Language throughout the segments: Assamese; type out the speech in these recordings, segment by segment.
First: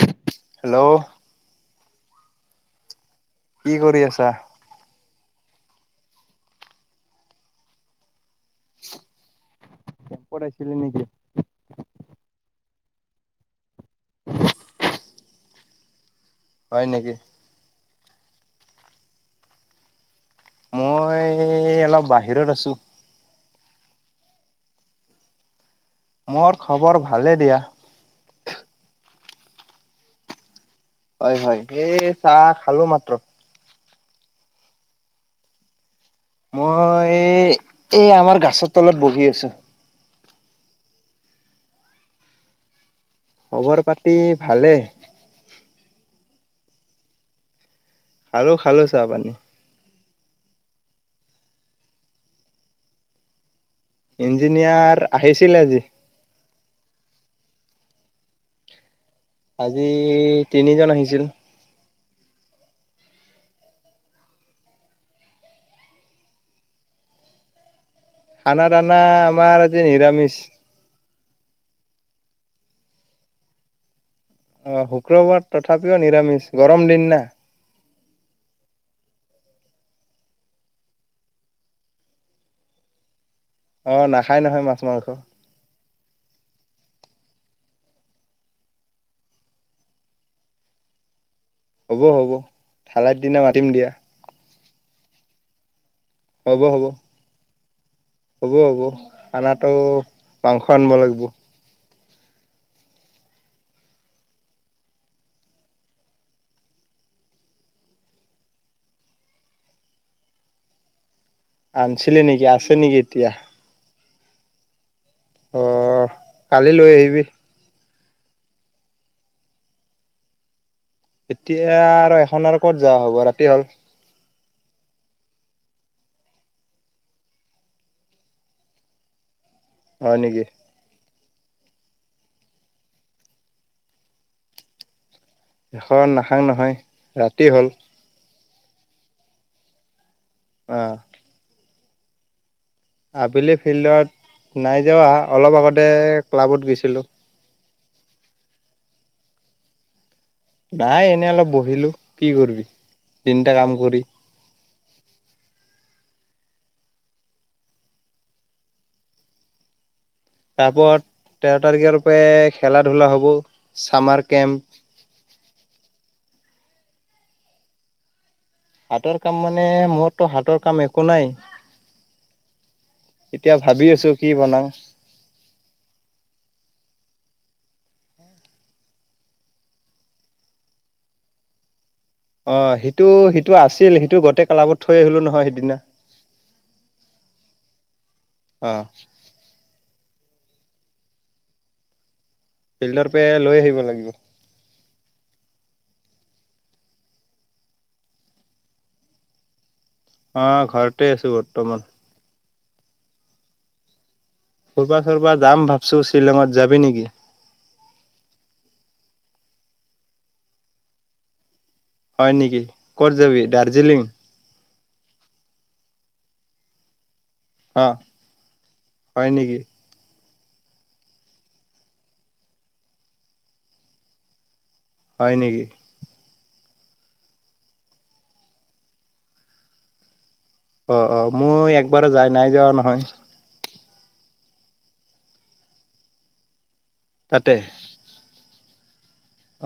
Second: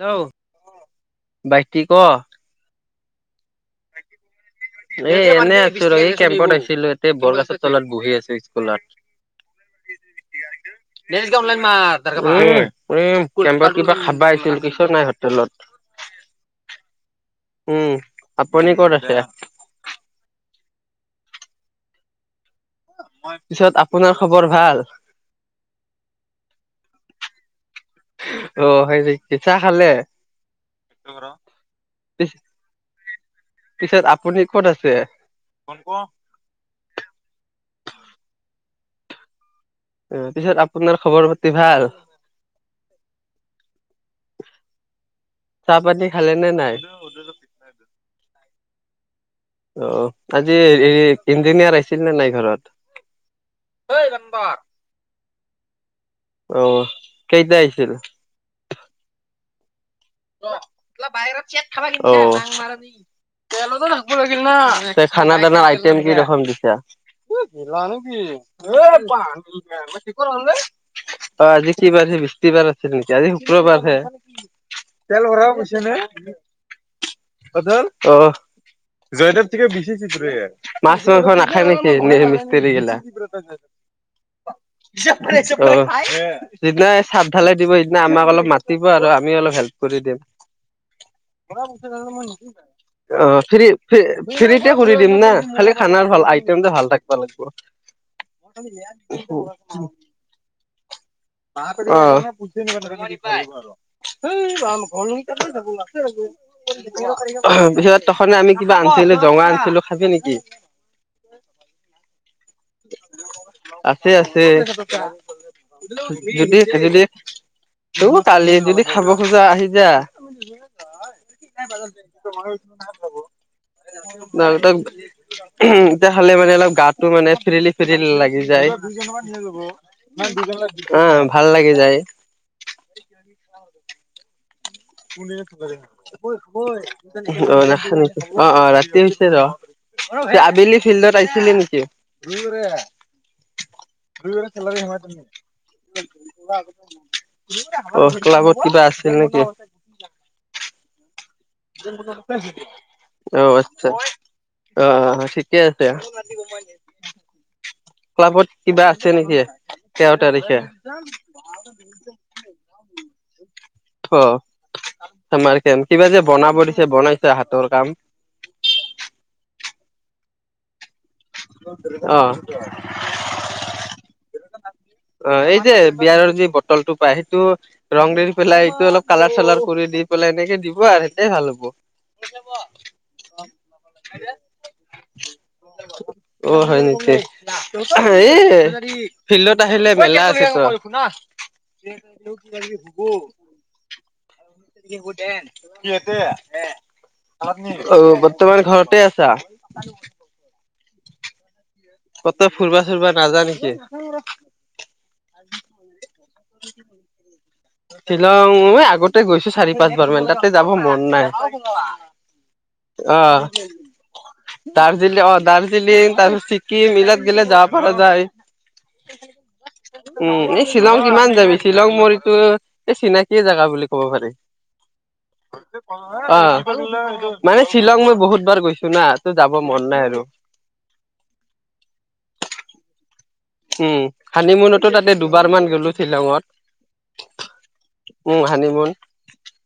হেল্ল' হেল্ল' কি বাইটি ঠিক ক'? কি কৰি আছা? এ' এনে আছো ৰ' কেম্পত আছিলো, এ' বৰগছৰ তলত বহি আছো স্কুলত। কেম্পত আহিছিলি নেকি? এ' কেম্পত কিবা খাবা আহিছিলোঁ, একো নাই হোটেলত। হয় নেকি। উম, আপুনি ক'ত আছে? মই অলপ বাহিৰত আছো। পিছত আপোনাৰ খবৰ ভাল? মোৰ খবৰ ভালে দিয়া। অ, হয় নেকি, চা খালে? হয় হয়, সেই চাহ খালো মাত্ৰ। পিছত আপুনি ক'ত আছে? [unintelligible] মই, এই আমাৰ গাছৰ তলত বহি আছোঁ। অ পিছত আপোনাৰ খবৰ পাতি ভাল? খবৰ পাতি ভালে। চাহ পানী খালে নে নাই? খালো খালো চাহ পানী। অ আজি ইঞ্জিনিয়াৰ আছিল নে নাই ঘৰত? ইঞ্জিনিয়াৰ আহিছিলে আজি। অ কেইটা আহিছিল? আজি তিনিজন আহিছিল। খাবা [unintelligible] [unintelligible] খানা দানা আইটেম কি ৰকম দিছা? [unintelligible] অ খানা আজি দানা কি আমাৰ আজি বাৰ নিৰামিষ। সি বৃষ্টিবাৰ আছে নেকি? আজি শুক্ৰবাৰ হে। অ শুক্ৰবাৰ তথাপিও নিৰামিষ গৰম দিন না। অ জয়দেৱ [unintelligible] মাছ মাংখ নাখাই নেকি মিস্তী গিলা? অ নাখায় নহয় মাছ মাংস। অ সিদিনা চাপঢালাই দিব সিদিনা আমাক অলপ মাতিব আৰু আমি অলপ হেল্প। কৰি হ'ব থালাৰ অ দিনা ফ্ৰি মাতিম দিয়া। ফ্ৰি [unintelligible] ফ্ৰীতে কৰি দিম না, খালি খানাৰ ভাল হ'ব আইটেমটা ভাল হ'ব থাকিব লাগিব। হ'ব হ'ব খানাতো মাংস আনিব লাগিব। ম পুজ [unintelligible] [unintelligible] পিছত তখনে আমি কিবা আনিছিলো জঙা আনিছিলো খাবি নেকি? আনিছিলি নেকি? আছে নেকি এতিয়া? আছে আছে। [unintelligible] অ কালি লৈ আহিবি ত কালি যদি খাব খোজা আহি যা। এতিয়া আৰু এখন আৰু ক'ত যোৱা হ'ব ৰাতি হ'ল। দঙ তাক [unintelligible] উ এতিয়া খালে মানে অলপ গাতটো মানে ফেৰিলি ফেৰিলি লাগি যায়। হয় নেকি অ, ভাল লাগি যায়। এখন নাখাং নহয় ৰাতি অ হ'ল নাখানো [unintelligible] অ অ ৰাতি হৈছে ৰ অ আবেলি ফিল্ডত আহিছিলি নেকি? আবেলি ফিল্ডত নাই যোৱা, অলপ আগতে ক্লাবত গৈছিলোঁ। অ' ক্লাবত কিবা আছিল নেকি? নাই এনেই অলপ বহিলো, কি কৰিবি তিনিটা কাম আচ্ছা কৰি। অ' অ' অ' ঠিকে আছে। ক্লাবত কিবা আছে নেকি তেৰ তাৰিখে? তাৰপৰত তেৰ তাৰিখেৰোপে খেলা ধূলা হ'ব ছামাৰ কেম্প- ছামাৰ কেম্প কিবা যে বনাব দিছে বনাইছে হাতৰ কাম। হাতৰ কাম মানে মৰতো হাতৰ কাম এক- কো নাই অ এতিয়া ভাবি আছো কি বনাম? অ এই যে বিয়াৰৰ যি বটলটো পায় সেইটো- ৰং দেৰি পেলাই এইটো অলপ কালাৰ চালাৰ কৰি দি পেলাই এনেকে দিব আৰু সেইটোৱে ভাল হ'ব। অঁ সিটো সিটো আছিল সিটো গোটেই কালাবত থৈ আহিলোঁ নহয় সিদিনা। অ হয় নেকি? অ এ' ফিল্ডত আহিলে মেলা পিছত। ফিল্ডৰ পে লৈ আহিব লাগিব। কি শুদে, কি হৈছে? এ' অ' বৰ্তমান ঘৰতে আছা? অঁ ঘৰতে আছোঁ বৰ্তমান। কতো ফুুৰবা চুৰিবা নাজা নেকি? ফুৰবা চুৰবা যাম ভাবছো। শ্বিলঙত যাবি নেকি? শ্বিলং মই আগতে গৈছো চাৰি পাঁচবাৰ মান তাতে যাব মন নাই। হয় নিকি ক'ত অ যাবি দাৰ্জিলিং? দাৰ্জিলিং অ দাৰ্জিলিং তাৰপিছত ছিকিম ইলাত- গেলে যাব অ পৰা যায়। হয় নেকি উম' এই শ্বিলং কিমান যাবি শ্বিলং মৰিতো- এই চিনাকিয়ে জেগা বুলি ক'ব পাৰি। হয় নেকি? অঁ' মানে শ্বিলং মই বহুত বাৰ গৈছো না তো যাব মন নাই আৰু। অ অ মই একবাৰো যায় নাই যোৱা নহয়। উম' হানিমুনতো তাতে দুবাৰ মান গ'লো শ্বিলঙত। তাতে। উম' হানি মোন।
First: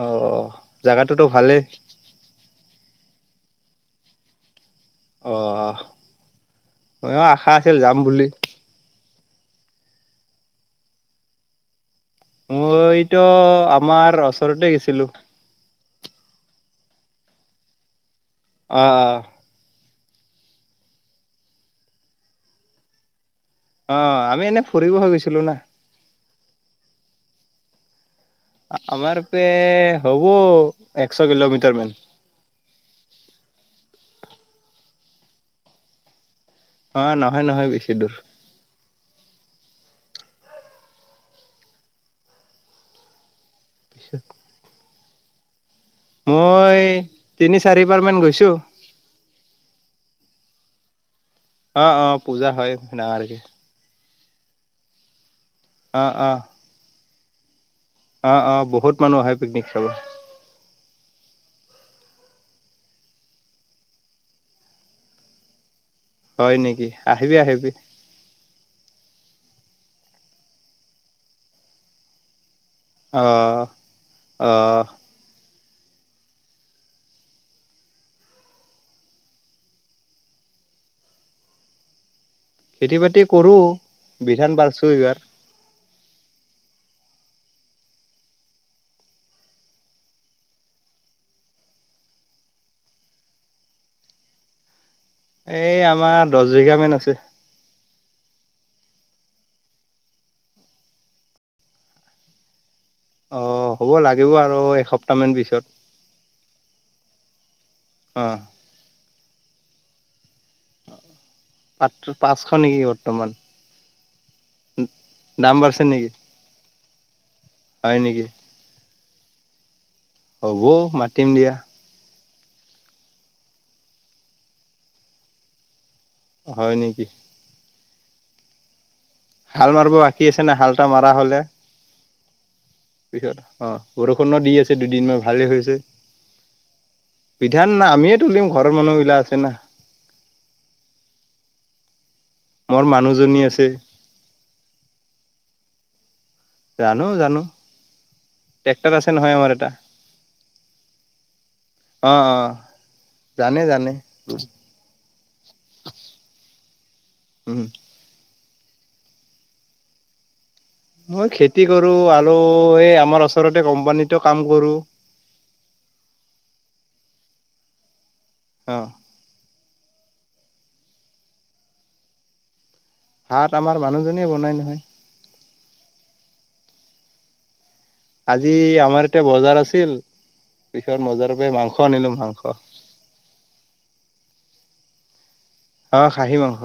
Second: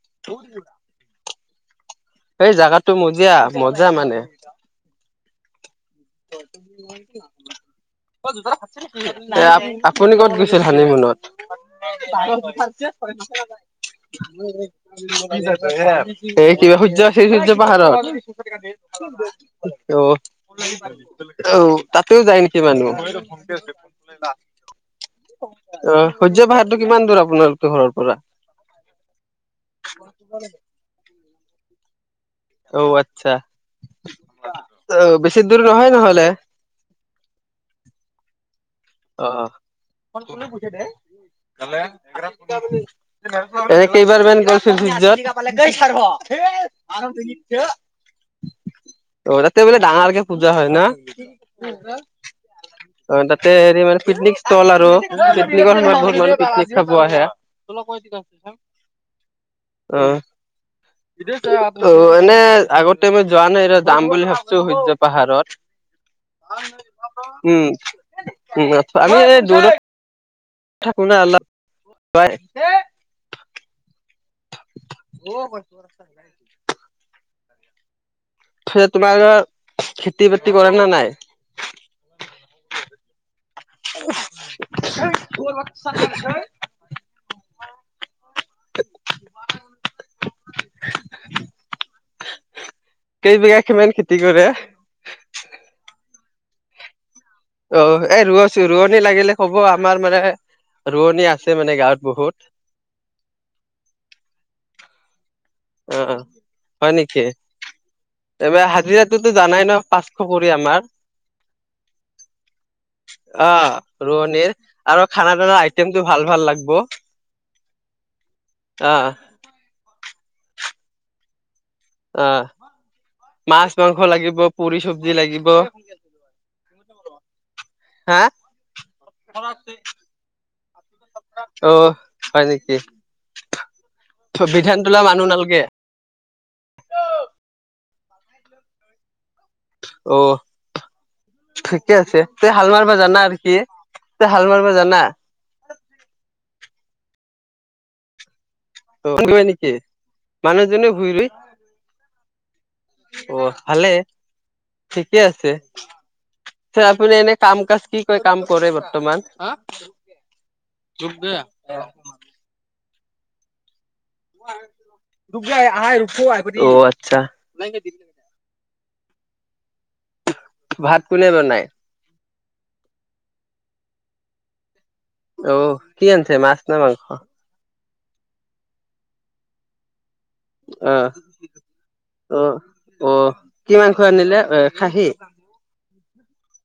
অ অ' জাগাটোতো ভালেই। এই জোগাটো মজিয়া মজা মানে। অ ময়ো আশা আছিল যাম বুলি [unintelligible] এ আপ আপুনি কত গৈছিল হানিমুনত? [unintelligible] মইতো আমাৰ ওচৰতে গৈছিলো এইয়ে এই কিবা সূৰ্য আছিল সূৰ্য পাহাৰত। অ অ অ অও' তাতও যায় নেকি মানুহ? অঁ আমি এনেই ফুৰিব হে গৈছিলোঁ না। অঁ' সূৰ্য পাহাৰটো কিমান দূৰ আপোনালোকৰ ঘৰৰ পৰা? আমাৰ পে হ'ব একশ কিলোমিটাৰ মান। অও আৎচ্ছা বেছি দূৰ নহয় নহলে। অঁ' নহয় নহয় বেছি দূৰ। অ' [unintelligible] এই কেইবাৰ মান যত- মই তিনি চাৰিবাৰ মান গৈছোঁ। অ' তাতে বোলে ডাঙৰকে পূজা হয় না। অঁ অঁ পূজা হয় অ ডাঙৰকে। তাতে হেৰি মানে পিকনিক স্থল আৰু পিকনিকৰসময়ত অ বহুত অ মানুহ পিকনিক খাব আহে। অ অ বহুত মানুহ আহে পিকনিক খাবলে অ অ এনে আগতে মই যোৱা নাই যাম বুলি ভাবিছো সূৰ্য পাহাৰত হয় নেকি আহিবি উম আহিবি উম আমি এই দূৰত থাকো না অলপ [unintelligible] অ অ অ হয় থে তোমালোকৰ থে খেতি বাতি কৰে নে নাই খেতি বাতি কৰোঁ [unintelligible] [unintelligible] কেইবিঘা কিমান খেতি কৰে এই আমাৰ দচ বিঘামান আছে অ এ ৰোৱছো ৰুৱনী লাগিলে কব আমাৰ মানে ৰুৱনী আছে মানে গাঁৱত বহুত অ হ'ব লাগিব আৰু এসপ্তাহ মান পিছত অ অ হয় নেকি অ হাজিৰাটোতো জানাই ন পাঁচশ কৰি আমাৰ পাত পাঁচশ নেকি বৰ্তমান অ' ৰুৱনীৰ আৰু খানা দাম পিনাৰ বাঢ়ছে আইটিয়েমটো নেকি ভাল ভাল লাগব হয় নেকি অ' হ'ব মাতিম দিয়া অ' মাছ মাংস লাগিব পুৰি চব্জি লাগিব হয় নেকি হা হাল মাৰিব বাকী আছে নাই হাল অ' হয় নেকি পিছত অ' বৰষুণো দি আছে বিধান তোলা দুদিনমান মানুহ ভালেই নালগে হৈছে পিধান না আমিয়ে তুলিম ঘৰৰ মানুহবিলাক আছে না অ' ঠিকে আছে তই হাল মোৰ মাৰিব জানা মানুহজনী নেকি আৰু আছে কি তই হাল মাৰিব জানা জানো জানো ট্ৰেক্টৰ আছে নহয় [unintelligible] আমাৰ এটা নেকি মানুহজনী ভূইৰুয়ে অ' অ জানে ভালে জানে উম ঠিকে আছে আপুনি এনে কাম উম কাজ কি কি কাম কৰে বৰ্তমান হা মই খেতি কৰো আৰু এই আমাৰ ওচৰতে কোম্পানীতো কাম কৰো [unintelligible] অ' আচ্ছা অ ভাত কোনে বনায় ভাত আমাৰ মানুহজনীয়ে বনায় নহয় অ কি আনিছে মাছ নে মাংস আজি আমাৰ ইয়াতে বজাৰ আছিল পিছত অ' বজাৰৰ পৰা মাংস আনিলো অ' মাংস অ' কি মাংস আনিলে এ খাহী অ' খাহী মাংস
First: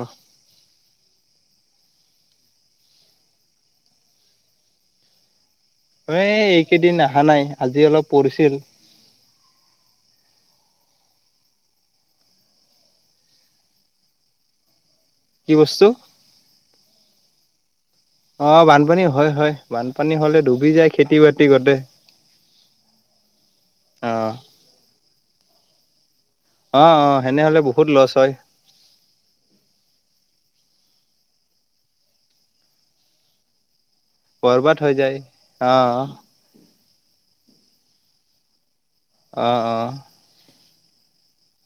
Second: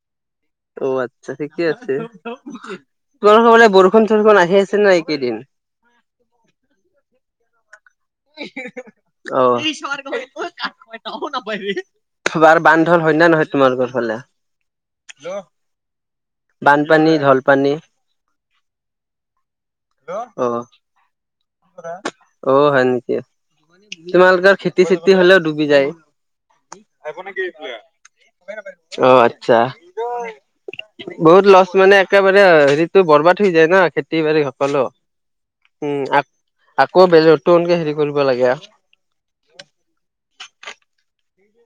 অ' আচ্ছা ঠিকেই আছে, তোমালোকে ফালে বৰষুণ সৰষুণ আহি আছে ন, এইদিন এ এইকেইদিন অহা নাই, আজি অলপ পৰিছিল। অহ'। বাৰ বান্ধল হয় নে নহয়, তোমাৰোকৰ ফালে কি বস্তু বানপানী, ঢলপানী অ' বানপানী হয়, হয়। বানপানী হ'লে অ', ডুবি যায়, খেতি-বাতি। অ' হয় নেকি, অ তোমালোকৰ খেতি-চেতি হ'লেও ডুবি যায় অ', অ' সেনেহ'লে বহুত লছ হয় অ' আচ্ছা। বহুত লছ মানে একেবাৰে হেৰিটো বৰবাদ হৈ যায় ন, খেতি খেতি-বাতি বৰবাদ সকলো, হৈ যায় অ উম আ-আকৌ নতুনকে হেৰি কৰিব লাগে আ। অ', অ'। [unintelligible]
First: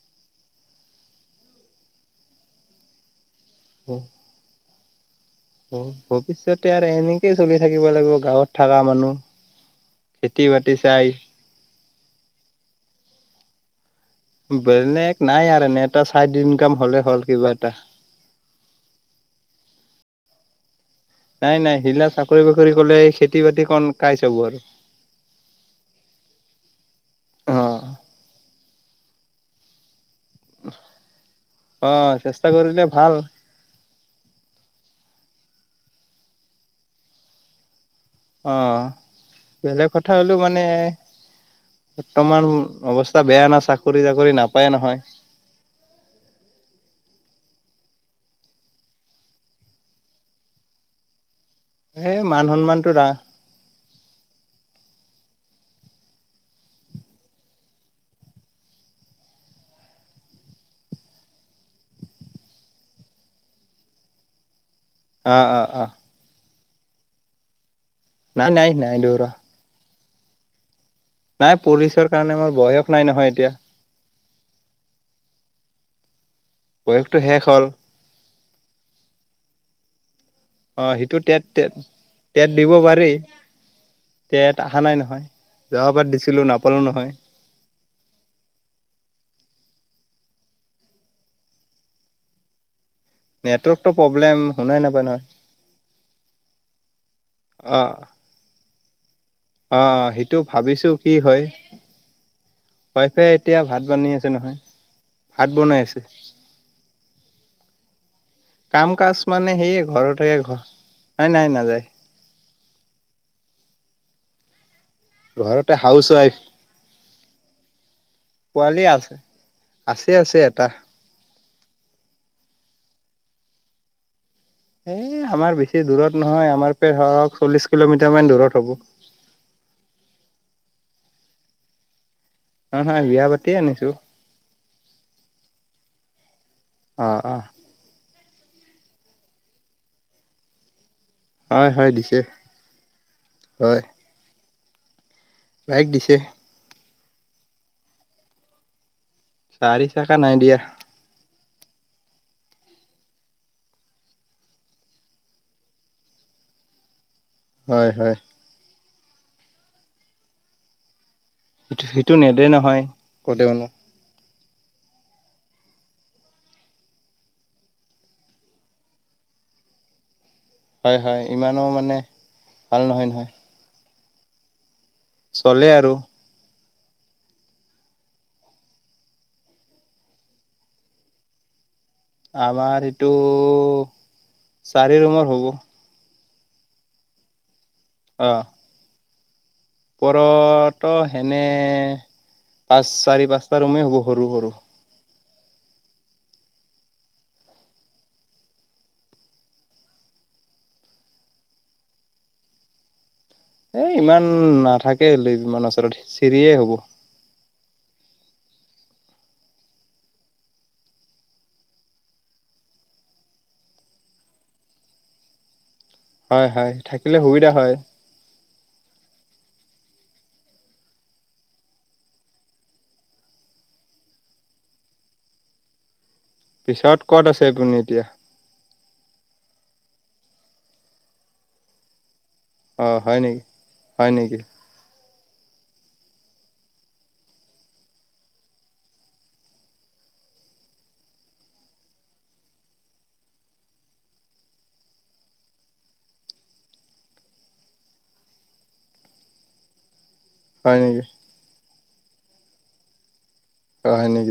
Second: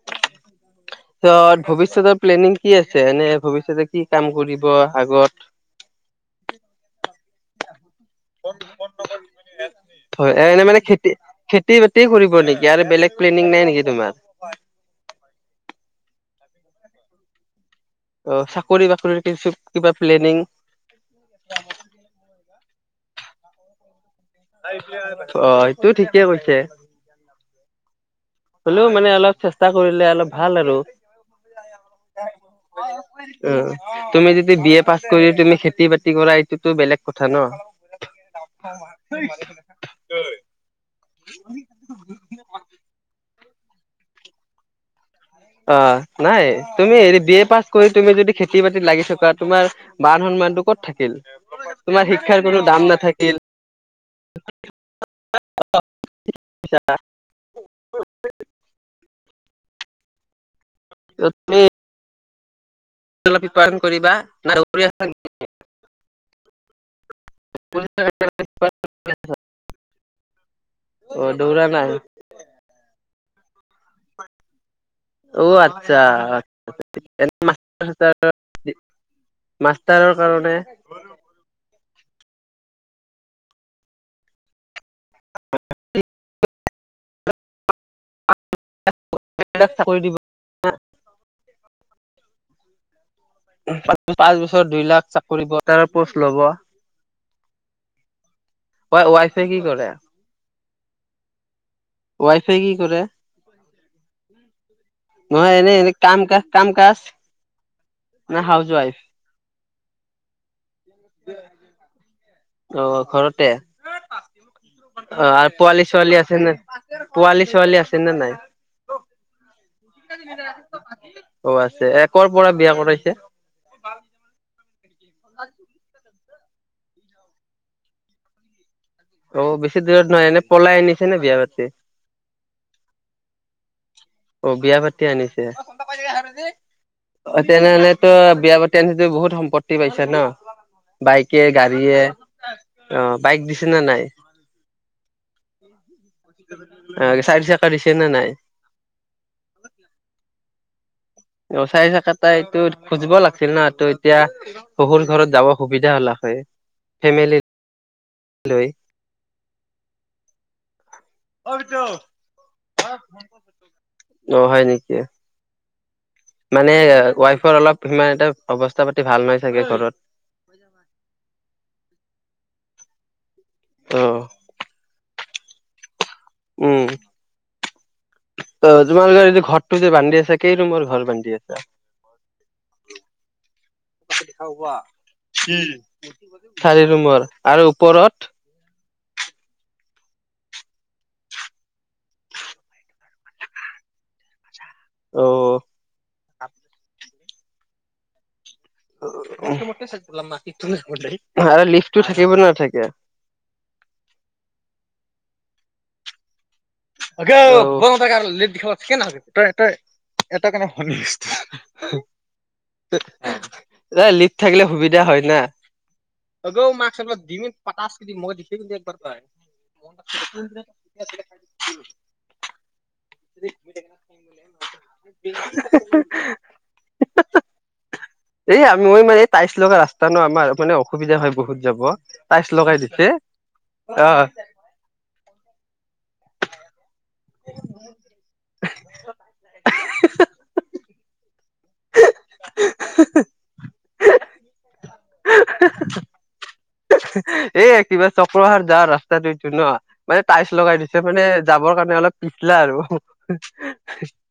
পিছত ভৱিষ্যতৰ প্লেনিং কি আছে, এনে ভৱিষ্যতে কি কাম কৰিব আগত অ' ভৱিষ্যতে আৰু এনেকেই চলি থাকিব লাগিব গাঁৱত থকা মানুহ, খেতি-বাতি চাই খেতি-বাতিয়ে কৰিব নেকি আৰু বেলেগ প্লেনিং নাই নেকি তোমাৰ? বেলেগ নাই আৰু এনে এটা চাইড ইনকাম হ'লেই হ'ল, কিবা এটা অ' চাকৰি-বাকৰিৰ কিছু কিবা প্লেনিং। নাই, নাই সেইবিলাক চাকৰি-বাকৰি কৰিলে, খেতি-বাতি কন, কাই চাব আৰু। অ' এটো ঠিকে কৈছে। অ হ'লেও মানে অলপ চেষ্টা কৰিলে অলপ ভাল আৰু অ চেষ্টা কৰিলে ভাল উম, তুমি যদি বি এ পাছ কৰি তুমি খেতি-বাতি কৰা, এইটোতো বেলেগ কথা ন। অ' বেলেগ কথা হ'লেও মানে বৰ্তমান অৱস্থা বেয়া না, চাকৰি-তাকৰি নাপায়ে নহয়। অ' নাই তুমি হেৰি বি এ পাছ কৰি তুমি যদি খেতি-বাতিত লাগি থকা তোমাৰ মান সন্মানটো ক'ত থাকিল, তোমাৰ এ মান শিক্ষাৰ কোনো দাম সন্মানটো ৰা নাথাকিল। [inaudible] কি কৰিছা। তুমি! [inaudible] কৰিবা বা। [inaudible] অ', অ', অ'। বুজি পাইছা। না-নাই, নাই দৌৰা ৰহ। অ নাই দৌৰা পুলিচৰ কাৰণে মই বয়স নাই নহয়, এতিয়া। অ' আচ্ছা। ৱেবটো শেষ হ'ল মাষ্টাৰৰ কাৰণে অ' হেইটো টেট, টেট, টেট দিব পাৰে, টেট অহা নাই নহয়। যোৱাবাৰ দিছিলো নাপালো নহয়। [inaudible] চাকৰি দিব। [inaudible] নেটৱৰ্কটো [inaudible] প্ৰব্লেম পাঁচ বছৰত শুনাই দুই নাপায় লাখ নহয় চাকৰি দিব, কৰ প'ষ্ট ল'ব। অহ'। হয়, ওৱাইফে কি কৰে অ', অ' সেইটো ভাবিছো কি হয়। ৱাই ফাই কি কৰি তাকে এতিয়া ভাত বনি আছে নহয়। ন ভাত বনাই এনে-এনে আছে কাম কা, কাম-কাজ ন কাম হাউচৱাইফ। কাজ মানে সেয়ে ঘৰতে ঘৰ, না নাই নাযায়। অ' ঘৰতে, অ' আৰু ঘৰতে হাউচ পোৱালি-ছোৱালী ৱাইফ আছে নে? পোৱালি-ছোৱালী আছে নে নাই? পোৱালি আছে আছে আছে এটা অ' আছে। এ কৰ পৰা বিয়া কৰাইছে? এই আমাৰ বেছি দূৰত নহয়, আমাৰ পেট হক চল্লিছ কিলোমিটাৰমান দূৰত হ'ব। অ' বেছি দূৰত নাই, এনে পলাইনিছে নে বিয়া পাতি? অ' হয়, বিয়া পাতিয়ে আনিছোঁ। অ' বিয়া পাতি আনিছে। অ' তেনেহ'লে ত বিয়া পাতি আনিছে, বহুত সম্পত্তি পাইছে ন? বাইকে, হয় হয় গাড়ীয়ে দিছে অ' বাইক দিছে না হয় নাই? বাইক দিছে। অ' চাৰি চকা দিছে না নাই? চাৰি চকা নাই দিয়া। অ' চাৰি চকা তই এইটো খুজিব লাগিছিল ন, তোৰ এতিয়া শহুৰ ঘৰত যাব সুবিধা হ'লা হয়। ফেমিলি হয়-হয়। হেল্ল' সেইটো-সেইটো নেদে নহয় ক'লে মোক। অ' হয় নেকি? মানে ৱাইফৰ অলপ সিমান এটা অৱস্থা পাতি ভাল নাই চাগে ঘৰত। হয়-হয়, ইমানো মানে ভাল নহয়-নহয়। অ' চলে আৰু। উম' ত তোমাৰ যে এই যে ঘৰটো যে বান্ধি আছা কেই নম্বৰ ঘৰ বান্ধি আছা? আমাৰ এইটো চাৰি নম্বৰ হ'ব। চাৰি নম্বৰ আৰু ওপৰত অ' ওপৰতো সেনে পাঁচ চাৰি পাঁচটা ৰুমেই হ'ব সৰু-সৰু। অ' লিফটো থাকিব নাথাকে? এ ইমান নাথাকে লিফট ইমান ওচৰত চিৰিয়ে হ'ব। [unintelligible] এই লিফট থাকিলে সুবিধা হয় না। হয় হয় থাকিলে সুবিধা হয় [unintelligible] [inaudible] [inaudible] পিছত ক'ত আছে আপুনি এতিয়া? এই আমি মানে এই টাইছ লগা ৰাস্তা ন আমাৰ মানে অসুবিধা হয় বহুত যাব। টাইচ লগাই অ', দিছে হয় নেকি? হয় অ' নেকি? [inaudible] [unintelligible] [unintelligible] [unintelligible] এ কিবা চক্ৰসাৰ যা ৰাস্তাটো ন। মানে টাইচ হয় লগাই নেকি? দিছে মানে যাবৰ কাৰণে অলপ পিছলা আৰু। অ', হয় নেকি?